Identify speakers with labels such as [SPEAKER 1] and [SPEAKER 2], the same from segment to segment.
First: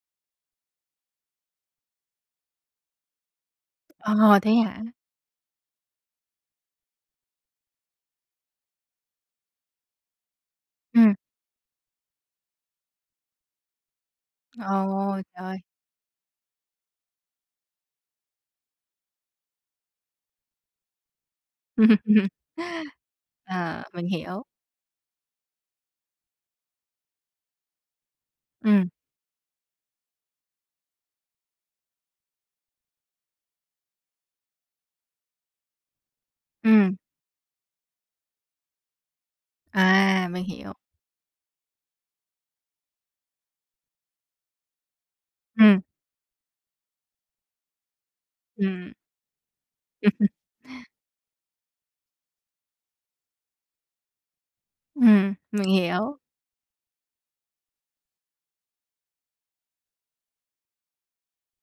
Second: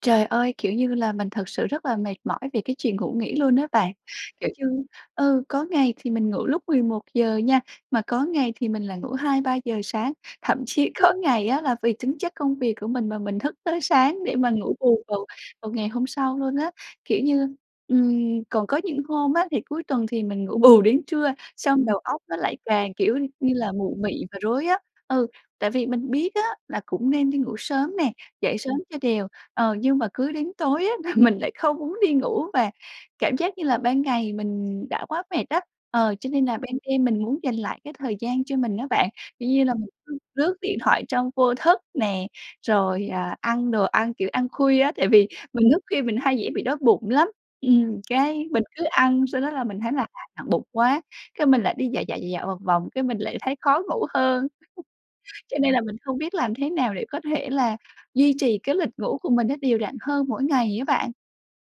[SPEAKER 1] Trời ơi! Kiểu như là mình thực sự rất là mệt mỏi vì cái chuyện ngủ nghỉ luôn á bạn.
[SPEAKER 2] Ờ,
[SPEAKER 1] Kiểu
[SPEAKER 2] thế hả?
[SPEAKER 1] như ừ, có ngày thì mình ngủ lúc 11 giờ nha, mà có ngày thì mình lại ngủ 2-3 giờ sáng, thậm chí có
[SPEAKER 2] Ừm.
[SPEAKER 1] ngày á là vì tính chất công việc của mình mà mình thức tới sáng để mà ngủ bù
[SPEAKER 2] Ồ,
[SPEAKER 1] vào
[SPEAKER 2] trời ơi!
[SPEAKER 1] vào ngày hôm sau luôn á. Kiểu như, ừm, còn có những hôm á thì cuối tuần thì mình ngủ bù đến trưa xong
[SPEAKER 2] Ừm,
[SPEAKER 1] đầu óc
[SPEAKER 2] ừm.
[SPEAKER 1] nó lại càng, kiểu như là,
[SPEAKER 2] Ờ,
[SPEAKER 1] mụ
[SPEAKER 2] mình
[SPEAKER 1] mị và
[SPEAKER 2] hiểu.
[SPEAKER 1] rối á. Ừ, tại vì mình biết á là cũng nên đi ngủ sớm nè, dậy sớm
[SPEAKER 2] Ừm.
[SPEAKER 1] cho đều. Ờ, nhưng mà cứ đến tối á là mình lại không muốn đi ngủ, và cảm giác như là ban ngày mình đã quá mệt á, ờ, cho nên là ban
[SPEAKER 2] Ừm.
[SPEAKER 1] đêm mình muốn dành lại cái thời gian cho mình á bạn. Kiểu như là mình [unintelligible]
[SPEAKER 2] À, mình
[SPEAKER 1] lướt
[SPEAKER 2] hiểu.
[SPEAKER 1] điện thoại trong vô thức nè, rồi, à, ăn đồ ăn, kiểu, ăn khuya á tại vì mình thức
[SPEAKER 2] Ừm.
[SPEAKER 1] khuya mình hay dễ bị đói bụng lắm, ừm, cái mình cứ
[SPEAKER 2] Ừm.
[SPEAKER 1] ăn sau đó là mình thấy là, à, nặng bụng quá, cái mình lại đi dạo, dạo, dạo, dạo một vòng cái mình lại thấy khó ngủ hơn.
[SPEAKER 2] Ừm,
[SPEAKER 1] Cho
[SPEAKER 2] mình
[SPEAKER 1] nên là mình không
[SPEAKER 2] hiểu.
[SPEAKER 1] biết làm thế nào để có thể là duy trì cái lịch ngủ của mình nó đều đặn hơn mỗi ngày á bạn.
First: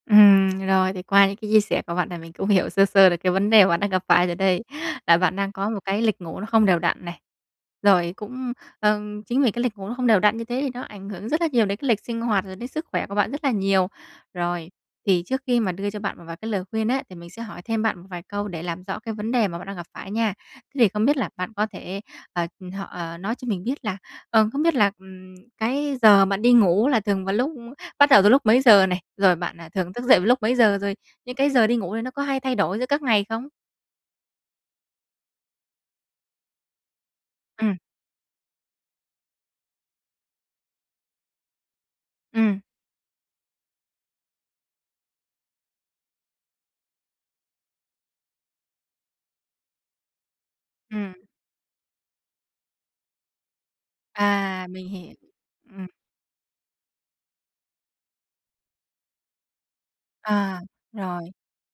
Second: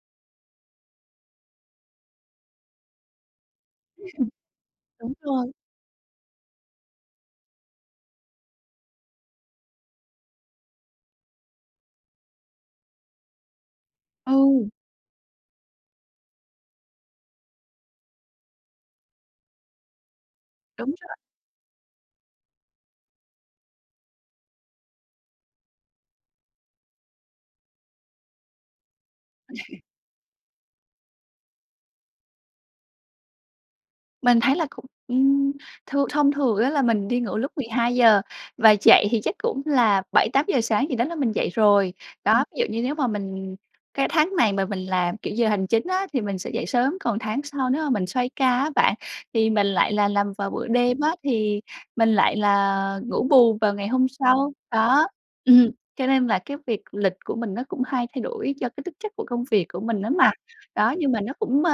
[SPEAKER 2] Ừm, rồi, thì qua những cái chia sẻ của bạn là mình cũng hiểu sơ sơ được cái vấn đề bạn đang
[SPEAKER 1] [unintelligible]
[SPEAKER 2] gặp
[SPEAKER 1] hừm.
[SPEAKER 2] phải rồi đây,
[SPEAKER 1] Đúng
[SPEAKER 2] là bạn đang
[SPEAKER 1] rồi.
[SPEAKER 2] có một cái lịch ngủ nó không đều đặn này, rồi cũng, ờm, chính vì cái lịch ngủ nó không đều đặn như thế thì nó ảnh hưởng rất là nhiều đến cái lịch sinh hoạt rồi đến sức khỏe của bạn rất là nhiều.
[SPEAKER 1] Ừ.
[SPEAKER 2] Rồi, thì trước khi mà đưa cho bạn một vài cái lời khuyên á, thì mình sẽ hỏi thêm bạn một vài câu để làm rõ cái vấn đề mà bạn đang gặp phải nha. Thế thì
[SPEAKER 1] Đúng
[SPEAKER 2] không
[SPEAKER 1] rồi.
[SPEAKER 2] biết là bạn có thể ờ, họ ờ, nói cho mình biết là ờ, không biết là, ừm, cái giờ bạn đi ngủ là thường vào lúc bắt đầu từ lúc mấy giờ này? Rồi bạn, ờ, thường thức dậy vào lúc mấy giờ? Rồi những cái giờ đi ngủ này nó có hay thay đổi giữa các ngày không?
[SPEAKER 1] Mình thấy là cũng ừm, thường thông thường á là mình đi ngủ lúc mười
[SPEAKER 2] Ừm.
[SPEAKER 1] hai giờ và dậy thì chắc cũng là 7:00, 8:00 sáng gì đó là mình dậy rồi. Đó, ví
[SPEAKER 2] Ừm.
[SPEAKER 1] dụ như nếu mà mình cái tháng này mà mình làm, kiểu, giờ hành chính á thì mình sẽ dậy sớm, còn tháng sau nếu mà mình xoay ca á bạn thì mình lại là làm vào buổi đêm
[SPEAKER 2] Ừm.
[SPEAKER 1] á thì mình lại là ngủ bù vào ngày hôm sau.
[SPEAKER 2] À, mình
[SPEAKER 1] Đó,
[SPEAKER 2] hiểu.
[SPEAKER 1] ừm,
[SPEAKER 2] Ừm.
[SPEAKER 1] cho nên là cái việc lịch của mình nó cũng hay thay đổi do cái tính chất của công việc của mình á mà.
[SPEAKER 2] À,
[SPEAKER 1] Đó, nhưng mà
[SPEAKER 2] rồi.
[SPEAKER 1] nó cũng, ơ,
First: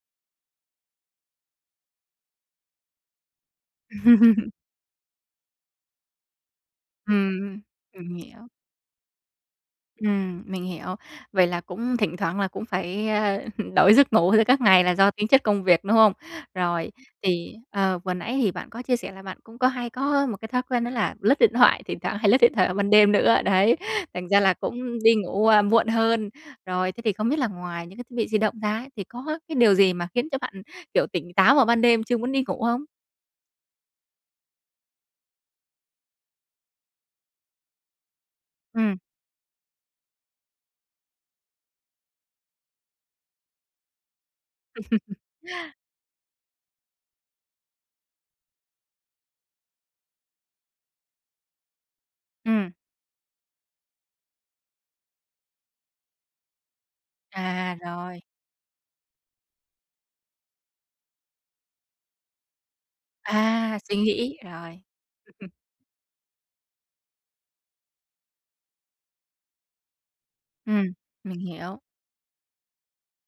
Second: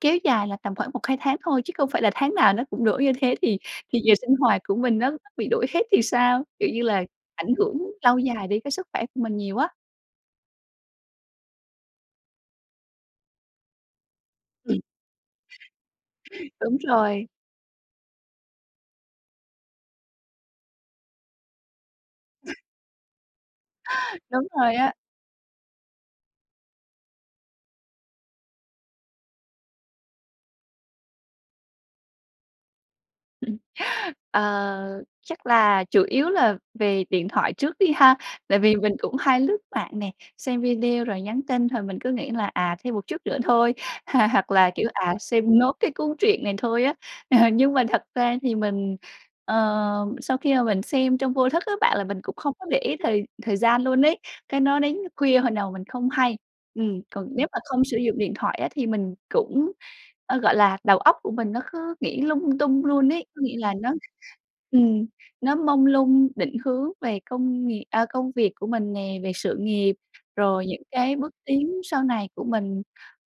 [SPEAKER 1] kéo dài là tầm khoảng 1-2 tháng thôi, chứ không phải là tháng nào nó cũng đổi như thế thì thì giờ sinh hoạt của mình nó bị đổi hết thì sao? Kiểu như là, ảnh
[SPEAKER 2] Ừm,
[SPEAKER 1] hưởng
[SPEAKER 2] ừm
[SPEAKER 1] lâu
[SPEAKER 2] hiều.
[SPEAKER 1] dài đến cái sức khỏe của mình nhiều á.
[SPEAKER 2] Ừm, mình hiểu. Vậy là cũng thỉnh thoảng là cũng phải, ơ, đổi giấc ngủ giữa các
[SPEAKER 1] Ừ.
[SPEAKER 2] ngày là do tính chất công việc, đúng không?
[SPEAKER 1] Đúng
[SPEAKER 2] Rồi,
[SPEAKER 1] rồi.
[SPEAKER 2] thì, ờ, vừa nãy hì bạn có chia sẻ là bạn cũng có hay có một cái thói quen đó là lướt điện thoại, thỉnh thoảng hay lướt điện thoại vào ban đêm nữa, đấy, thành ra
[SPEAKER 1] Đúng
[SPEAKER 2] là
[SPEAKER 1] rồi á.
[SPEAKER 2] cũng đi ngủ, ơ, muộn hơn. Rồi thế thì không biết là ngoài những cái thiết bị di động ra ấy, thì có cái điều gì mà khiến cho bạn, kiểu, tỉnh táo vào ban đêm chưa muốn đi ngủ không?
[SPEAKER 1] Ừm, Ờ, chắc là chủ yếu là về điện thoại trước đi ha. Tại vì mình
[SPEAKER 2] Ừm.
[SPEAKER 1] cũng hay lướt mạng nè, xem video rồi nhắn tin thời mình cứ nghĩ là "À, thêm một chút nữa thôi" h hoặc là, kiểu: "À, xem nốt cái cuốn truyện này thôi á." Nhưng mà thật ra thì mình, ờ, sau khi mà mình xem trong vô thức á bạn là mình cũng không có
[SPEAKER 2] Ừm.
[SPEAKER 1] để ý thời thời gian luôn ấy. Cái nó đến khuya hồi nào mình không hay. Ừm, còn nếu mà
[SPEAKER 2] À,
[SPEAKER 1] không sử dụng
[SPEAKER 2] rồi.
[SPEAKER 1] điện thoại á thì mình cũng, ơ, gọi là, đầu óc của mình nó cứ nghĩ lung tung luôn ấy. Có nghĩa là
[SPEAKER 2] À!
[SPEAKER 1] nó
[SPEAKER 2] Suy nghĩ, rồi.
[SPEAKER 1] ừm,
[SPEAKER 2] Ừm, ừm.
[SPEAKER 1] nó mông lung định hướng về công nghiệp à, công việc của mình nè, về sự nghiệp, rồi những
[SPEAKER 2] Ừm,
[SPEAKER 1] cái bước
[SPEAKER 2] mình
[SPEAKER 1] tiến
[SPEAKER 2] hiểu.
[SPEAKER 1] sau này của mình,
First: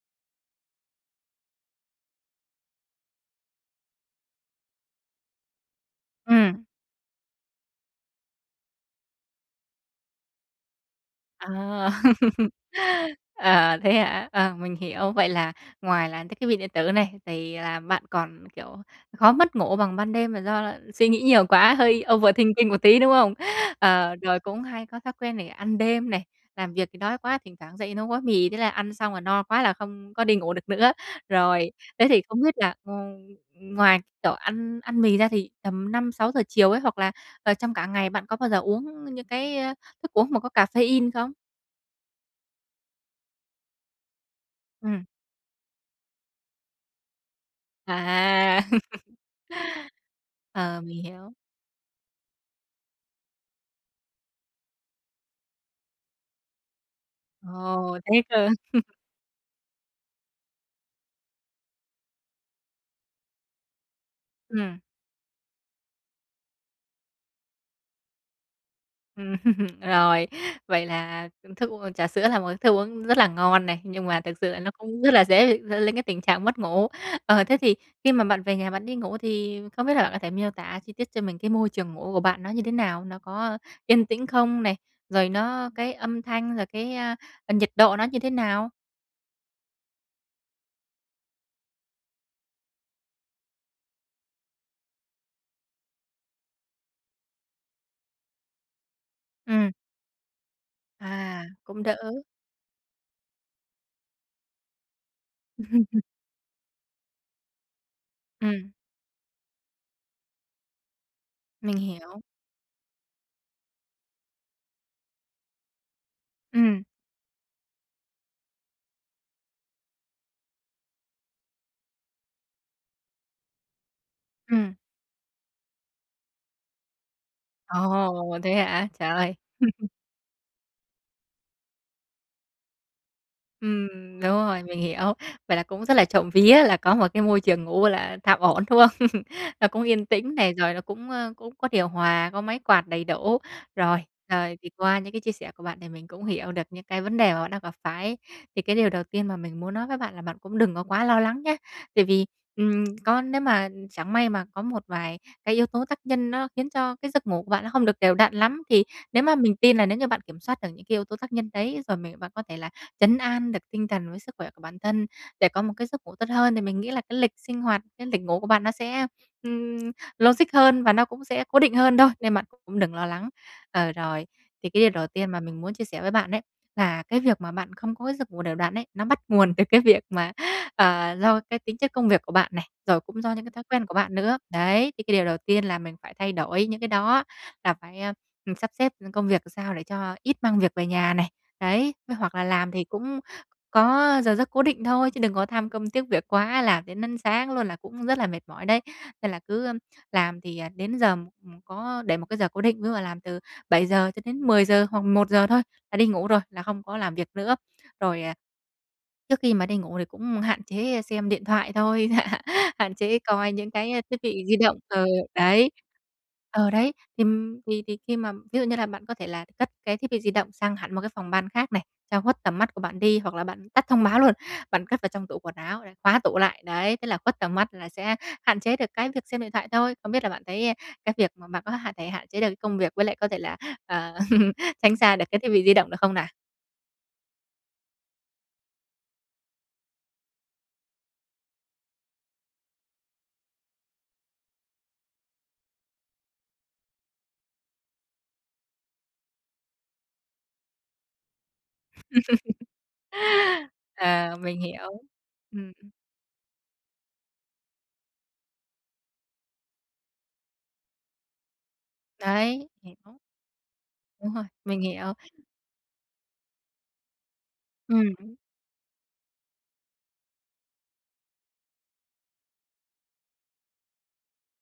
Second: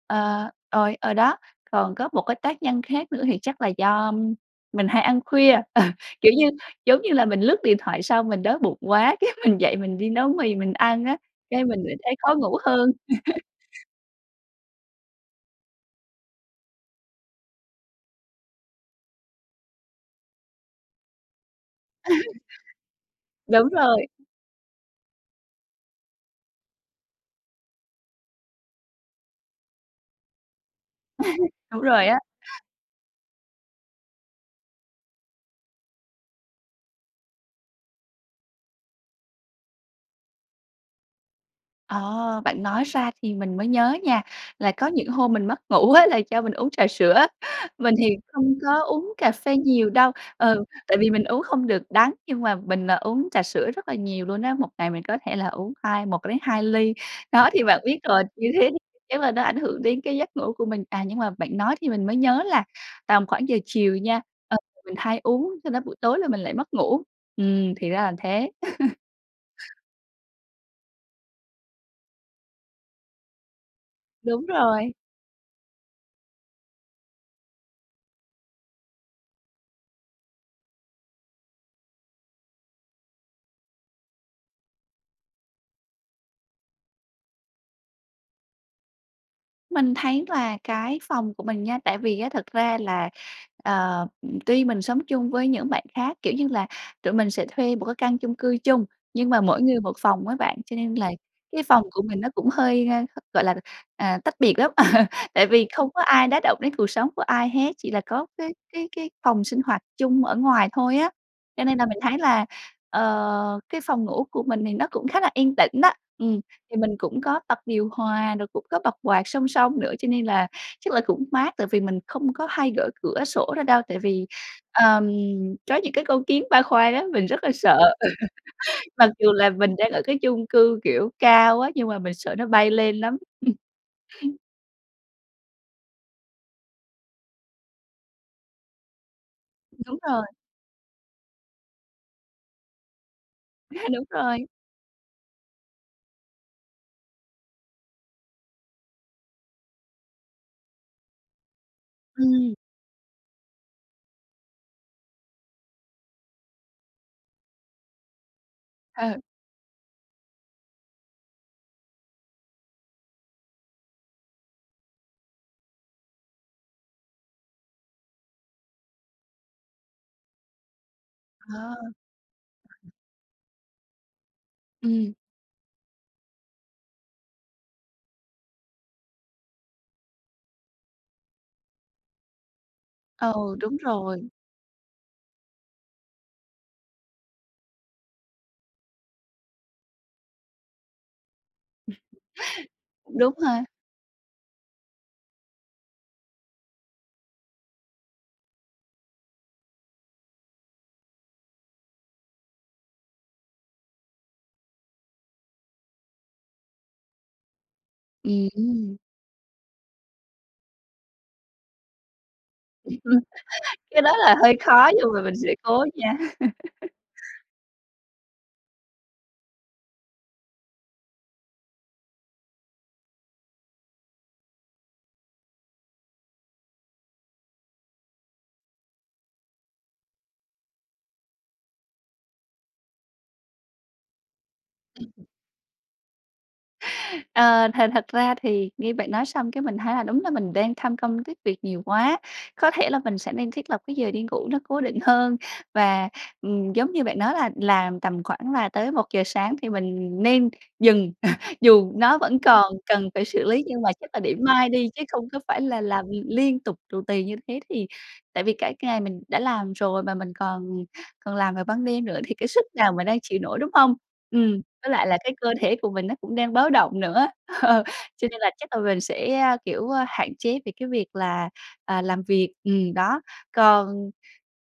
[SPEAKER 1] ờ, rồi, ờ, đó. Còn có một cái tác nhân khác nữa thì chắc là do, ưm, mình hay ăn khuya. Ờ, kiểu như
[SPEAKER 2] Ừm.
[SPEAKER 1] giống như là mình lướt điện thoại xong mình đói bụng quá cái mình dậy mình đi nấu mì mình ăn á,
[SPEAKER 2] À.
[SPEAKER 1] cái mình lại thấy khó ngủ hơn.
[SPEAKER 2] À, thế hả? À, mình hiểu, vậy là ngoài là cái thiết bị điện tử này thì là bạn còn, kiểu, khó mất ngủ bằng ban đêm là do là suy nghĩ nhiều quá, hơi overthinking một tí, đúng không?
[SPEAKER 1] Đúng rồi.
[SPEAKER 2] Ờ, rồi cũng hay có thói quen này, ăn đêm này, làm việc thì đói quá, thỉnh thoảng dậy nấu gói mì. Thế là ăn xong là no quá là không có đi ngủ được nữa. Rồi,
[SPEAKER 1] Đúng rồi
[SPEAKER 2] thế
[SPEAKER 1] á.
[SPEAKER 2] thì không biết là, ừm, ừm, ngoài kiểu ăn ăn mì ra thì tầm 5-6 giờ chiều ấy hoặc là, ờ, trong cả ngày bạn có bao giờ uống những cái, a, thức uống mà có caffeine không?
[SPEAKER 1] Ờ, bạn nói ra thì mình mới nhớ nha, là có
[SPEAKER 2] Ừm.
[SPEAKER 1] những hôm mình mất ngủ á, là do mình uống trà sữa. Mình thì không
[SPEAKER 2] À.
[SPEAKER 1] có uống cà phê nhiều đâu, ừ,
[SPEAKER 2] Ờ,
[SPEAKER 1] tại
[SPEAKER 2] mình
[SPEAKER 1] vì mình
[SPEAKER 2] hiểu.
[SPEAKER 1] uống không được đắng. Nhưng mà mình, ờ, uống trà sữa rất là nhiều luôn á, một ngày mình có thể là uống hai một đến hai ly. Đó thì bạn
[SPEAKER 2] Ồ,
[SPEAKER 1] biết
[SPEAKER 2] thế
[SPEAKER 1] rồi,
[SPEAKER 2] cơ?
[SPEAKER 1] như thế thì chắn là nó ảnh hưởng đến cái giấc ngủ của mình. À, nhưng mà bạn nói thì mình mới nhớ là tầm khoảng giờ chiều nha, ờ,
[SPEAKER 2] Ừm.
[SPEAKER 1] mình hay uống, do đó buổi tối là mình lại mất ngủ. Ừm, thì ra là thế.
[SPEAKER 2] Ừm. Rồi, vậy là thức u trà sữa là một cái thức uống rất là ngon này, nhưng mà thực
[SPEAKER 1] Đúng
[SPEAKER 2] sự là nó
[SPEAKER 1] rồi.
[SPEAKER 2] cũng rất là dễ dẫn đến cái tình trạng mất ngủ. Ờ, thế thì khi mà bạn về nhà bạn đi ngủ thì không biết là bạn có thể miêu tả chi tiết cho mình cái môi trường ngủ của bạn nó như thế nào? Nó có yên tĩnh không này? Rồi nó cái âm thanh, rồi cái, ờ, nhiệt độ nó như thế nào?
[SPEAKER 1] Mình thấy là cái phòng của mình nha tại vì á thật ra là, ờ, tuy mình sống chung với những bạn khác, kiểu như là tụi mình sẽ thuê một cái căn chung cư chung nhưng mà mỗi
[SPEAKER 2] Ừm.
[SPEAKER 1] người một phòng á bạn, cho nên là
[SPEAKER 2] À,
[SPEAKER 1] cái
[SPEAKER 2] cũng
[SPEAKER 1] phòng của
[SPEAKER 2] đỡ.
[SPEAKER 1] mình nó cũng hơi, a, gọi là, à, tách biệt lắm. Tại vì không có ai đả động đến cuộc sống của ai hết, chỉ là có cái
[SPEAKER 2] Ừm.
[SPEAKER 1] cái cái phòng sinh hoạt chung ở ngoài thôi á. Cho
[SPEAKER 2] Mình
[SPEAKER 1] nên là mình thấy
[SPEAKER 2] hiểu.
[SPEAKER 1] là, ờ, cái phòng ngủ của mình thì nó cũng khá là yên tĩnh đó. Ừm, thì
[SPEAKER 2] Ừm.
[SPEAKER 1] mình cũng có bật điều hòa, rồi cũng có bật quạt song song nữa, cho nên là chắc là cũng mát tại vì mình không có hay gỡ cửa sổ ra đâu, tại vì,
[SPEAKER 2] Ừm.
[SPEAKER 1] ờm, có những cái con kiến ba khoang á, mình rất là sợ.
[SPEAKER 2] Ồ, thế hả? Trời
[SPEAKER 1] Mặc dù
[SPEAKER 2] ơi!
[SPEAKER 1] là mình đang ở cái chung cư, kiểu, cao á, nhưng mà mình sợ nó bay lên lắm.
[SPEAKER 2] Ừm, đúng rồi, mình hiểu. Vậy là cũng rất là trộm vía là có một cái môi trường ngủ gọi là tạm ổn, đúng không? Nó cũng
[SPEAKER 1] Đúng
[SPEAKER 2] yên
[SPEAKER 1] rồi.
[SPEAKER 2] tĩnh này, rồi nó cũng, ờ, cũng có điều hòa, có máy quạt đầy đủ. Rồi,
[SPEAKER 1] Đúng rồi.
[SPEAKER 2] ờ, thì qua những cái chia sẻ của bạn thì mình cũng hiểu được những cái vấn đề mà bạn đang gặp phải, thì cái điều đầu tiên mà mình muốn nói với bạn là bạn cũng đừng có quá lo lắng nhé. Tại vì,
[SPEAKER 1] Ừm.
[SPEAKER 2] ừm, có nếu mà chẳng may mà có một vài cái yếu tố tác nhân nó khiến cho cái giấc ngủ của bạn nó không được đều đặn lắm, thì
[SPEAKER 1] Ờ.
[SPEAKER 2] nếu mà mình tin là nếu như bạn kiểm soát được những cái yếu tố tác nhân đấy, rồi mình bạn có thể là trấn an được tinh thần với sức khỏe của bản thân để có một cái giấc ngủ tốt hơn, thì mình nghĩ là cái lịch sinh hoạt, cái lịch ngủ của bạn nó sẽ, ừm, logic hơn và nó cũng sẽ cố định
[SPEAKER 1] Ờ.
[SPEAKER 2] hơn thôi, nên bạn cũng đừng lo lắng. Ờ, rồi thì cái điều đầu
[SPEAKER 1] Ừm.
[SPEAKER 2] tiên mà mình muốn chia sẻ với bạn ấy, là cái việc mà bạn không có cái giấc ngủ đều đặn ấy, nó bắt nguồn từ cái việc mà, ờ, do cái tính chất công việc của bạn này, rồi cũng do
[SPEAKER 1] Ờ,
[SPEAKER 2] những cái thói
[SPEAKER 1] đúng
[SPEAKER 2] quen của bạn
[SPEAKER 1] rồi.
[SPEAKER 2] nữa. Đấy, thì cái điều đầu tiên là mình phải thay đổi những cái đó, là phải, ừm, sắp xếp công việc làm sao để cho ít mang việc về nhà này. Đấy, với hoặc là làm thì
[SPEAKER 1] Cũng
[SPEAKER 2] cũng
[SPEAKER 1] đúng ha.
[SPEAKER 2] có giờ giấc cố định thôi chứ đừng có tham công tiếc việc quá, làm đến đến sáng luôn là cũng rất là mệt mỏi đấy. Nên là cứ làm thì, ờ, đến giờ ừm, có để một cái giờ cố định, ví dụ là làm từ 7:00 cho đến 10:00 hoặc 11: thôi, là đi ngủ rồi, là không có làm việc nữa. Rồi, à,
[SPEAKER 1] Ừm.
[SPEAKER 2] trước khi mà đi ngủ thì cũng hạn chế xem điện thoại thôi, hạn chế coi những
[SPEAKER 1] Cái
[SPEAKER 2] cái
[SPEAKER 1] đó
[SPEAKER 2] thiết
[SPEAKER 1] là
[SPEAKER 2] bị
[SPEAKER 1] hơi
[SPEAKER 2] di động.
[SPEAKER 1] khó
[SPEAKER 2] Ờ,
[SPEAKER 1] nhưng mà mình sẽ
[SPEAKER 2] đấy
[SPEAKER 1] cố nha.
[SPEAKER 2] ờ, đấy, thì thì thì khi mà ví dụ như là bạn có thể là cất cái thiết bị di động sang hẳn một cái phòng ban khác này, cho khuất tầm mắt của bạn đi. Hoặc là bạn tắt thông báo luôn, bạn cất vào trong tủ quần áo rồi khóa tủ lại, đấy, thế là khuất tầm mắt là sẽ hạn chế được cái việc xem điện thoại thôi. Không biết là bạn thấy cái việc mà bạn có hạn thể hạn chế được cái công việc với lại có thể là, ờ, tránh xa được cái thiết bị di động được không nào?
[SPEAKER 1] Ờ, thật thật ra thì nghe bạn nói xong cái mình thấy là đúng là mình đang tham công tiếc việc nhiều quá, có thể là mình sẽ nên thiết lập cái giờ đi ngủ nó cố định hơn và, ừm, giống như bạn nói là làm tầm khoảng là tới 1:00 sáng thì mình nên dừng, dù nó vẫn còn cần phải xử lý nhưng mà chắc là để
[SPEAKER 2] À, mình
[SPEAKER 1] mai
[SPEAKER 2] hiểu,
[SPEAKER 1] đi chứ không có phải
[SPEAKER 2] ừm,
[SPEAKER 1] là
[SPEAKER 2] ừm.
[SPEAKER 1] làm liên tục tù tì như thế thì tại vì cả ngày mình đã làm rồi mà mình còn còn làm vào ban đêm nữa thì cái sức
[SPEAKER 2] Đấy,
[SPEAKER 1] nào
[SPEAKER 2] thì
[SPEAKER 1] mà
[SPEAKER 2] đó.
[SPEAKER 1] đang chịu nổi, đúng hông?
[SPEAKER 2] Đúng rồi,
[SPEAKER 1] Ừm,
[SPEAKER 2] mình
[SPEAKER 1] với lại
[SPEAKER 2] hiểu.
[SPEAKER 1] là cái cơ thể của mình nó cũng đang báo động nữa, ờ, cho
[SPEAKER 2] Ừm.
[SPEAKER 1] nên là chắc là mình sẽ, a, kiểu, a, hạn chế về cái việc là, à, làm việc, ừm, đó. Còn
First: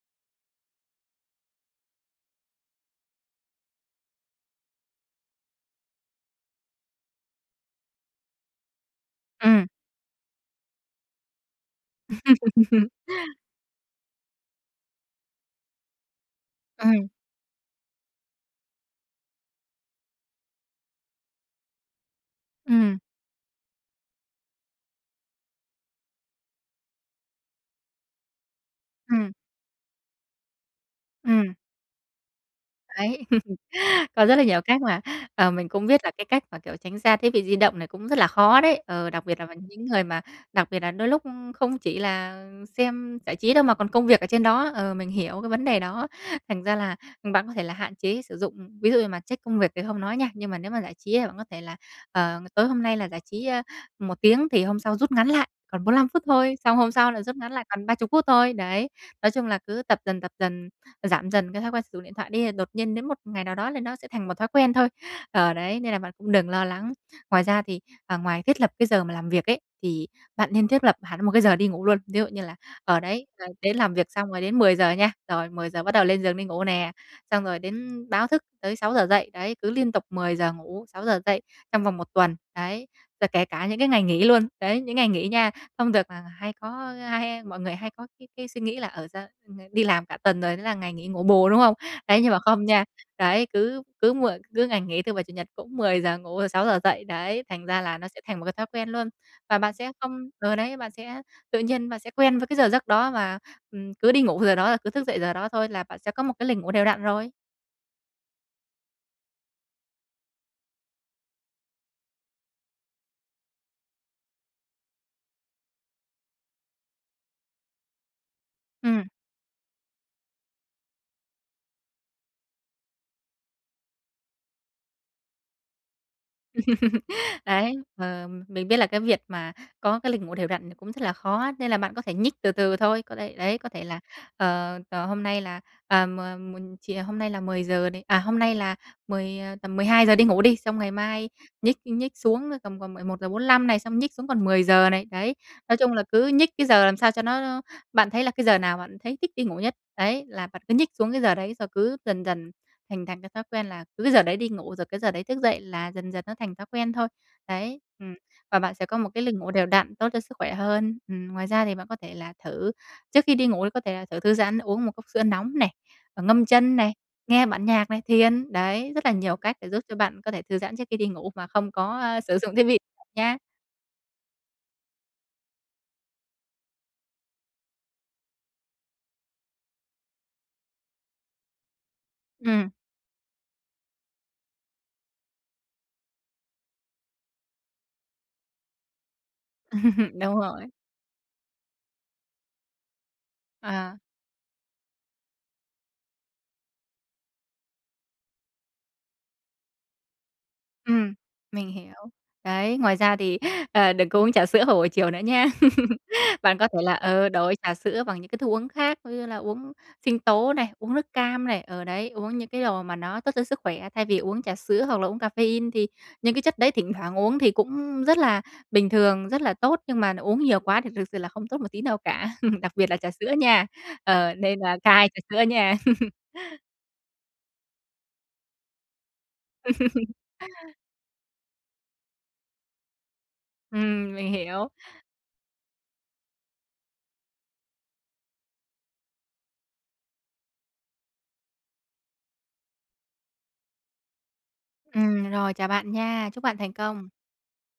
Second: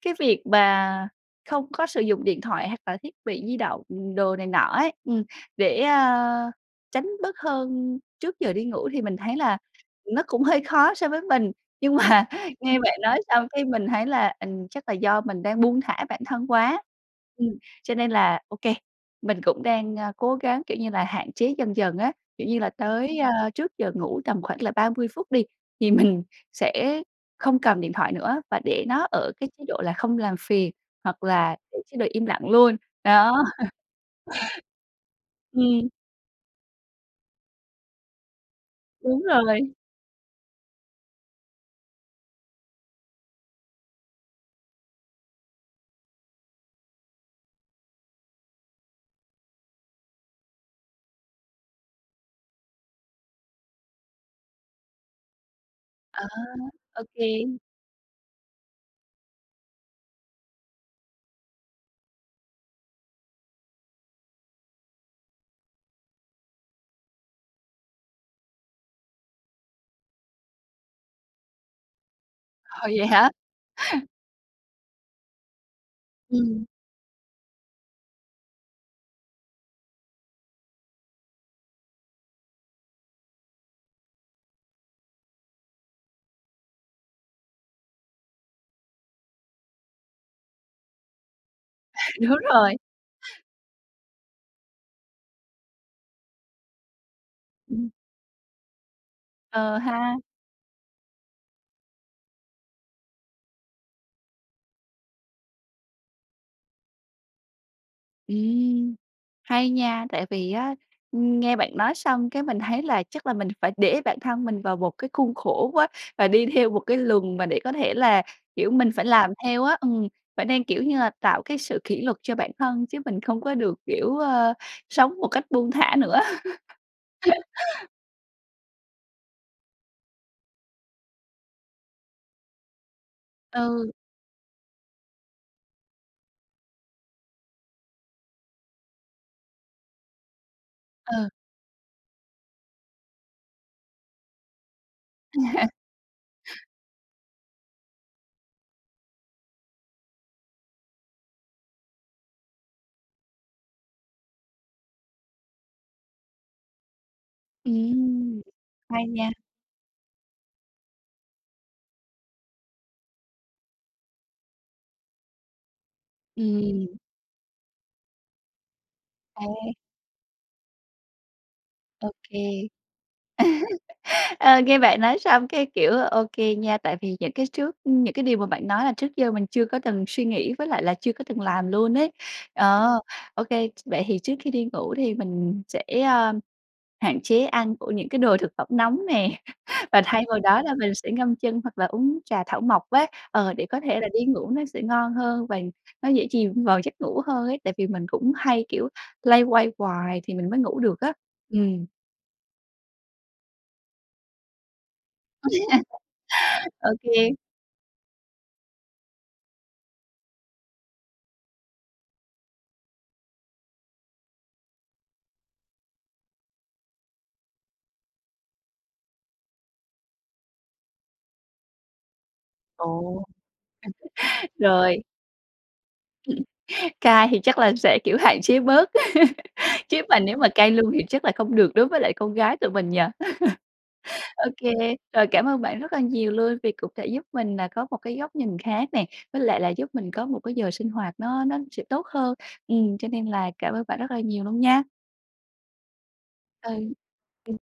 [SPEAKER 1] cái việc mà không có sử dụng điện thoại hoặc là thiết bị di động đồ này nọ ấy, ừm, để, a, tránh bớt hơn trước giờ đi ngủ thì mình thấy là
[SPEAKER 2] Ừm.
[SPEAKER 1] nó cũng hơi khó so với mình, nhưng mà nghe bạn nói xong cái mình thấy là ình chắc là do mình đang buông thả bản thân quá,
[SPEAKER 2] Ừm.
[SPEAKER 1] ừm, cho nên là ô kê, mình cũng đang, a, cố gắng, kiểu như là, hạn chế dần dần á, kiểu như là,
[SPEAKER 2] Ừm.
[SPEAKER 1] tới, ơ, trước giờ ngủ tầm khoảng là 30 phút đi, thì mình sẽ không cầm điện thoại nữa và để nó ở
[SPEAKER 2] Ừm.
[SPEAKER 1] cái chế độ là không làm phiền hoặc
[SPEAKER 2] Ừm.
[SPEAKER 1] là để chế độ im lặng luôn,
[SPEAKER 2] Đấy.
[SPEAKER 1] đó.
[SPEAKER 2] Có rất là nhiều cách mà. Ờ, mình cũng
[SPEAKER 1] Ừm.
[SPEAKER 2] biết là cái cách mà, kiểu, tránh xa thiết bị di động này cũng rất là khó đấy, ờ,
[SPEAKER 1] Đúng
[SPEAKER 2] đặc biệt là với
[SPEAKER 1] rồi.
[SPEAKER 2] những người mà đặc biệt là đôi lúc, ưm, không chỉ là xem giải trí đâu mà còn công việc ở trên đó, ờ, mình hiểu cái vấn đề đó. Thành ra là, ừm, bạn có thể là hạn chế sử dụng ví dụ như mà check công việc thì hông nói nha, nhưng mà nếu mà giải trí thì bạn có thể là, ờ, tối hôm nay là giải trí, ơ, 1 tiếng thì hôm sau rút ngắn lại còn 45
[SPEAKER 1] À,
[SPEAKER 2] phút thôi, xong hôm
[SPEAKER 1] ô
[SPEAKER 2] sau là
[SPEAKER 1] kê.
[SPEAKER 2] rút ngắn lại còn 30 phút thôi, đấy. Nói chung là cứ tập dần, tập dần, giảm dần cái thói quen sử dụng điện thoại đi là đột nhiên đến một ngày nào đó là nó sẽ thành một thói quen thôi. Ờ, đấy, nên là bạn cũng đừng lo lắng. Ngoài ra thì ờ, ngoài thiết lập cái giờ mà làm việc ấy, thì bạn nên thiết lập hẳn một cái giờ đi ngủ luôn. Ví dụ như là,
[SPEAKER 1] Ờ,
[SPEAKER 2] ờ,
[SPEAKER 1] vậy
[SPEAKER 2] đấy
[SPEAKER 1] hả?
[SPEAKER 2] th đến làm việc xong rồi đến 10:00 nha, rồi 10:00 bắt đầu lên giường đi ngủ
[SPEAKER 1] Ừm.
[SPEAKER 2] nè, xong rồi đến báo thức tới 6:00 dậy, đấy, cứ liên tục 10:00 ngủ, 6:00 dậy trong vòng 1 tuần, đấy. Rồi kể cả những cái ngày nghỉ luôn, đấy, những ngày nghỉ nha, không được là hay có hay hay mọi người hay có cái cái suy nghĩ là ở dơ [unintelligible] đi làm cả tuần rồi thế là ngày nghỉ ngủ bù, đúng không? Đấy, nhưng
[SPEAKER 1] Đúng
[SPEAKER 2] mà không
[SPEAKER 1] rồi.
[SPEAKER 2] nha, đấy, cứ cứ muộn cứ ngày nghỉ, thứ Bảy, Chủ nhật cũng phải 10:00 ngủ rồi 6:00 dậy, đấy, thành ra
[SPEAKER 1] Ừm.
[SPEAKER 2] là nó sẽ thành một cái thói quen luôn. Và bạn
[SPEAKER 1] Ờ
[SPEAKER 2] sẽ không
[SPEAKER 1] ha.
[SPEAKER 2] ờ, đấy, bạn sẽ tự nhiên bạn sẽ quen với cái giờ giấc đó và, ừm, cứ đi ngủ giờ đó là cứ thức dậy giờ đó thôi là bạn sẽ có một cái lịch ngủ đều đặn rồi.
[SPEAKER 1] Ừm, hay nha, tại vì á, ưm, nghe bạn nói xong cái mình thấy là chắc là mình phải để bản thân mình vào một cái khuôn khổ quá, và đi theo một cái luồng mà để có thể là, kiểu, mình phải
[SPEAKER 2] Ừm.
[SPEAKER 1] làm theo á. Ừm, phải nên, kiểu như là, tạo cái sự kỷ luật cho bản thân, chứ mình không có được, kiểu, ơ, sống một cách buông thả nữa.
[SPEAKER 2] Đấy, ờ, mình biết là cái việc mà có cái lịch ngủ đều đặn thì cũng rất là khó á, nên là bạn có thể nhích từ từ thôi, có thể, đấy, có thể
[SPEAKER 1] Ừ.
[SPEAKER 2] là, ờ, ờ, hôm nay là, à, m một chìa hôm nay là 10:00 này, à, hôm nay là 10, ờ, tầm 12:00 đi ngủ đi, xong ngày mai
[SPEAKER 1] Ừ.
[SPEAKER 2] nhích nhích xuống tầm còn 11:45 này, xong nhích xuống còn 10:00 này, đấy. Nói chung là cứ nhích cái giờ làm sao cho nó nó bạn thấy là cái giờ nào bạn thấy thích đi ngủ nhất, đấy, là bạn cứ nhích xuống cái giờ đấy rồi cứ dần dần hình thành cái thói quen là cứ cái giờ đấy đi ngủ, rồi cái giờ đấy thức dậy là dần dần nó thành thói quen thôi. Đấy, ừm,
[SPEAKER 1] Ừm,
[SPEAKER 2] và bạn sẽ có
[SPEAKER 1] hay
[SPEAKER 2] một cái
[SPEAKER 1] nha.
[SPEAKER 2] lịch ngủ đều đặn, tốt cho sức khỏe hơn. Ừm, ngoài ra thì bạn có thể là thử trước khi đi ngủ thì có thể là thử thư giãn, uống một cốc sữa nóng này, và ngâm chân này,
[SPEAKER 1] Ừm.
[SPEAKER 2] nghe bản nhạc này, thiền. Đấy, rất là nhiều
[SPEAKER 1] À.
[SPEAKER 2] cách để giúp cho bạn có thể thư giãn trước khi đi ngủ mà không có,
[SPEAKER 1] Ô
[SPEAKER 2] a, sử
[SPEAKER 1] kê.
[SPEAKER 2] dụng thiết bị nha.
[SPEAKER 1] Ờ, nghe bạn nói xong, cái kiểu, ô kê nha, tại vì những cái trước những cái điều mà bạn nói là trước giờ mình chưa có từng suy nghĩ, với lại là chưa có từng làm luôn ấy.
[SPEAKER 2] Ừm.
[SPEAKER 1] Ờ, ô kê, vậy thì trước khi đi ngủ thì mình sẽ, a, hạn chế ăn của những cái đồ thực phẩm nóng nè, và thay
[SPEAKER 2] Đúng
[SPEAKER 1] vào đó
[SPEAKER 2] rồi.
[SPEAKER 1] là mình sẽ ngâm chân hoặc là uống trà thảo mộc á, ờ, để có
[SPEAKER 2] À.
[SPEAKER 1] thể là đi ngủ nó sẽ ngon hơn và nó dễ chìm vào giấc ngủ hơn ấy. Tại vì mình cũng hay, kiểu, loay hoay hoài thì mình mới ngủ được á.
[SPEAKER 2] Ừm, mình
[SPEAKER 1] Ừm.
[SPEAKER 2] hiểu, đấy, ngoài ra thì, ờ, đừng có uống trà sữa vào buổi chiều nữa nha. Bạn có thể
[SPEAKER 1] Ô
[SPEAKER 2] là,
[SPEAKER 1] kê.
[SPEAKER 2] ờ, đổi trà sữa bằng những cái thức uống khác, ví dụ như là uống sinh tố này, uống nước cam này, ờ đấy, uống những cái đồ mà nó tốt cho sức khỏe, thay vì uống trà sữa hoặc là uống caffeine. Thì những cái chất đấy thỉnh thoảng uống thì cũng rất là bình thường, rất là tốt nhưng mà nó uống nhiều quá thì thực sự là không tốt một tí nào cả, đặc biệt là trà
[SPEAKER 1] Ồ,
[SPEAKER 2] sữa nha, ờ, nên là
[SPEAKER 1] rồi.
[SPEAKER 2] cai trà sữa nha.
[SPEAKER 1] Cai thì chắc là sẽ, kiểu, hạn chế bớt, chứ mà nếu mà cai luôn thì chắc là không được đối với lại con gái tụi mình nhỉ?
[SPEAKER 2] Ừm, mình
[SPEAKER 1] Ô
[SPEAKER 2] hiểu.
[SPEAKER 1] kê, rồi cảm ơn bạn rất là nhiều luôn vì cũng đã giúp mình nà có một cái góc nhìn khác nè, với lại là giúp mình có một cái giờ sinh hoạt nó nó sẽ tốt hơn, ừm, cho nên là cảm ơn bạn rất là nhiều luôn nha.
[SPEAKER 2] Ừm, rồi, chào bạn nha! Chúc bạn thành
[SPEAKER 1] Ừ,
[SPEAKER 2] công.
[SPEAKER 1] ừm.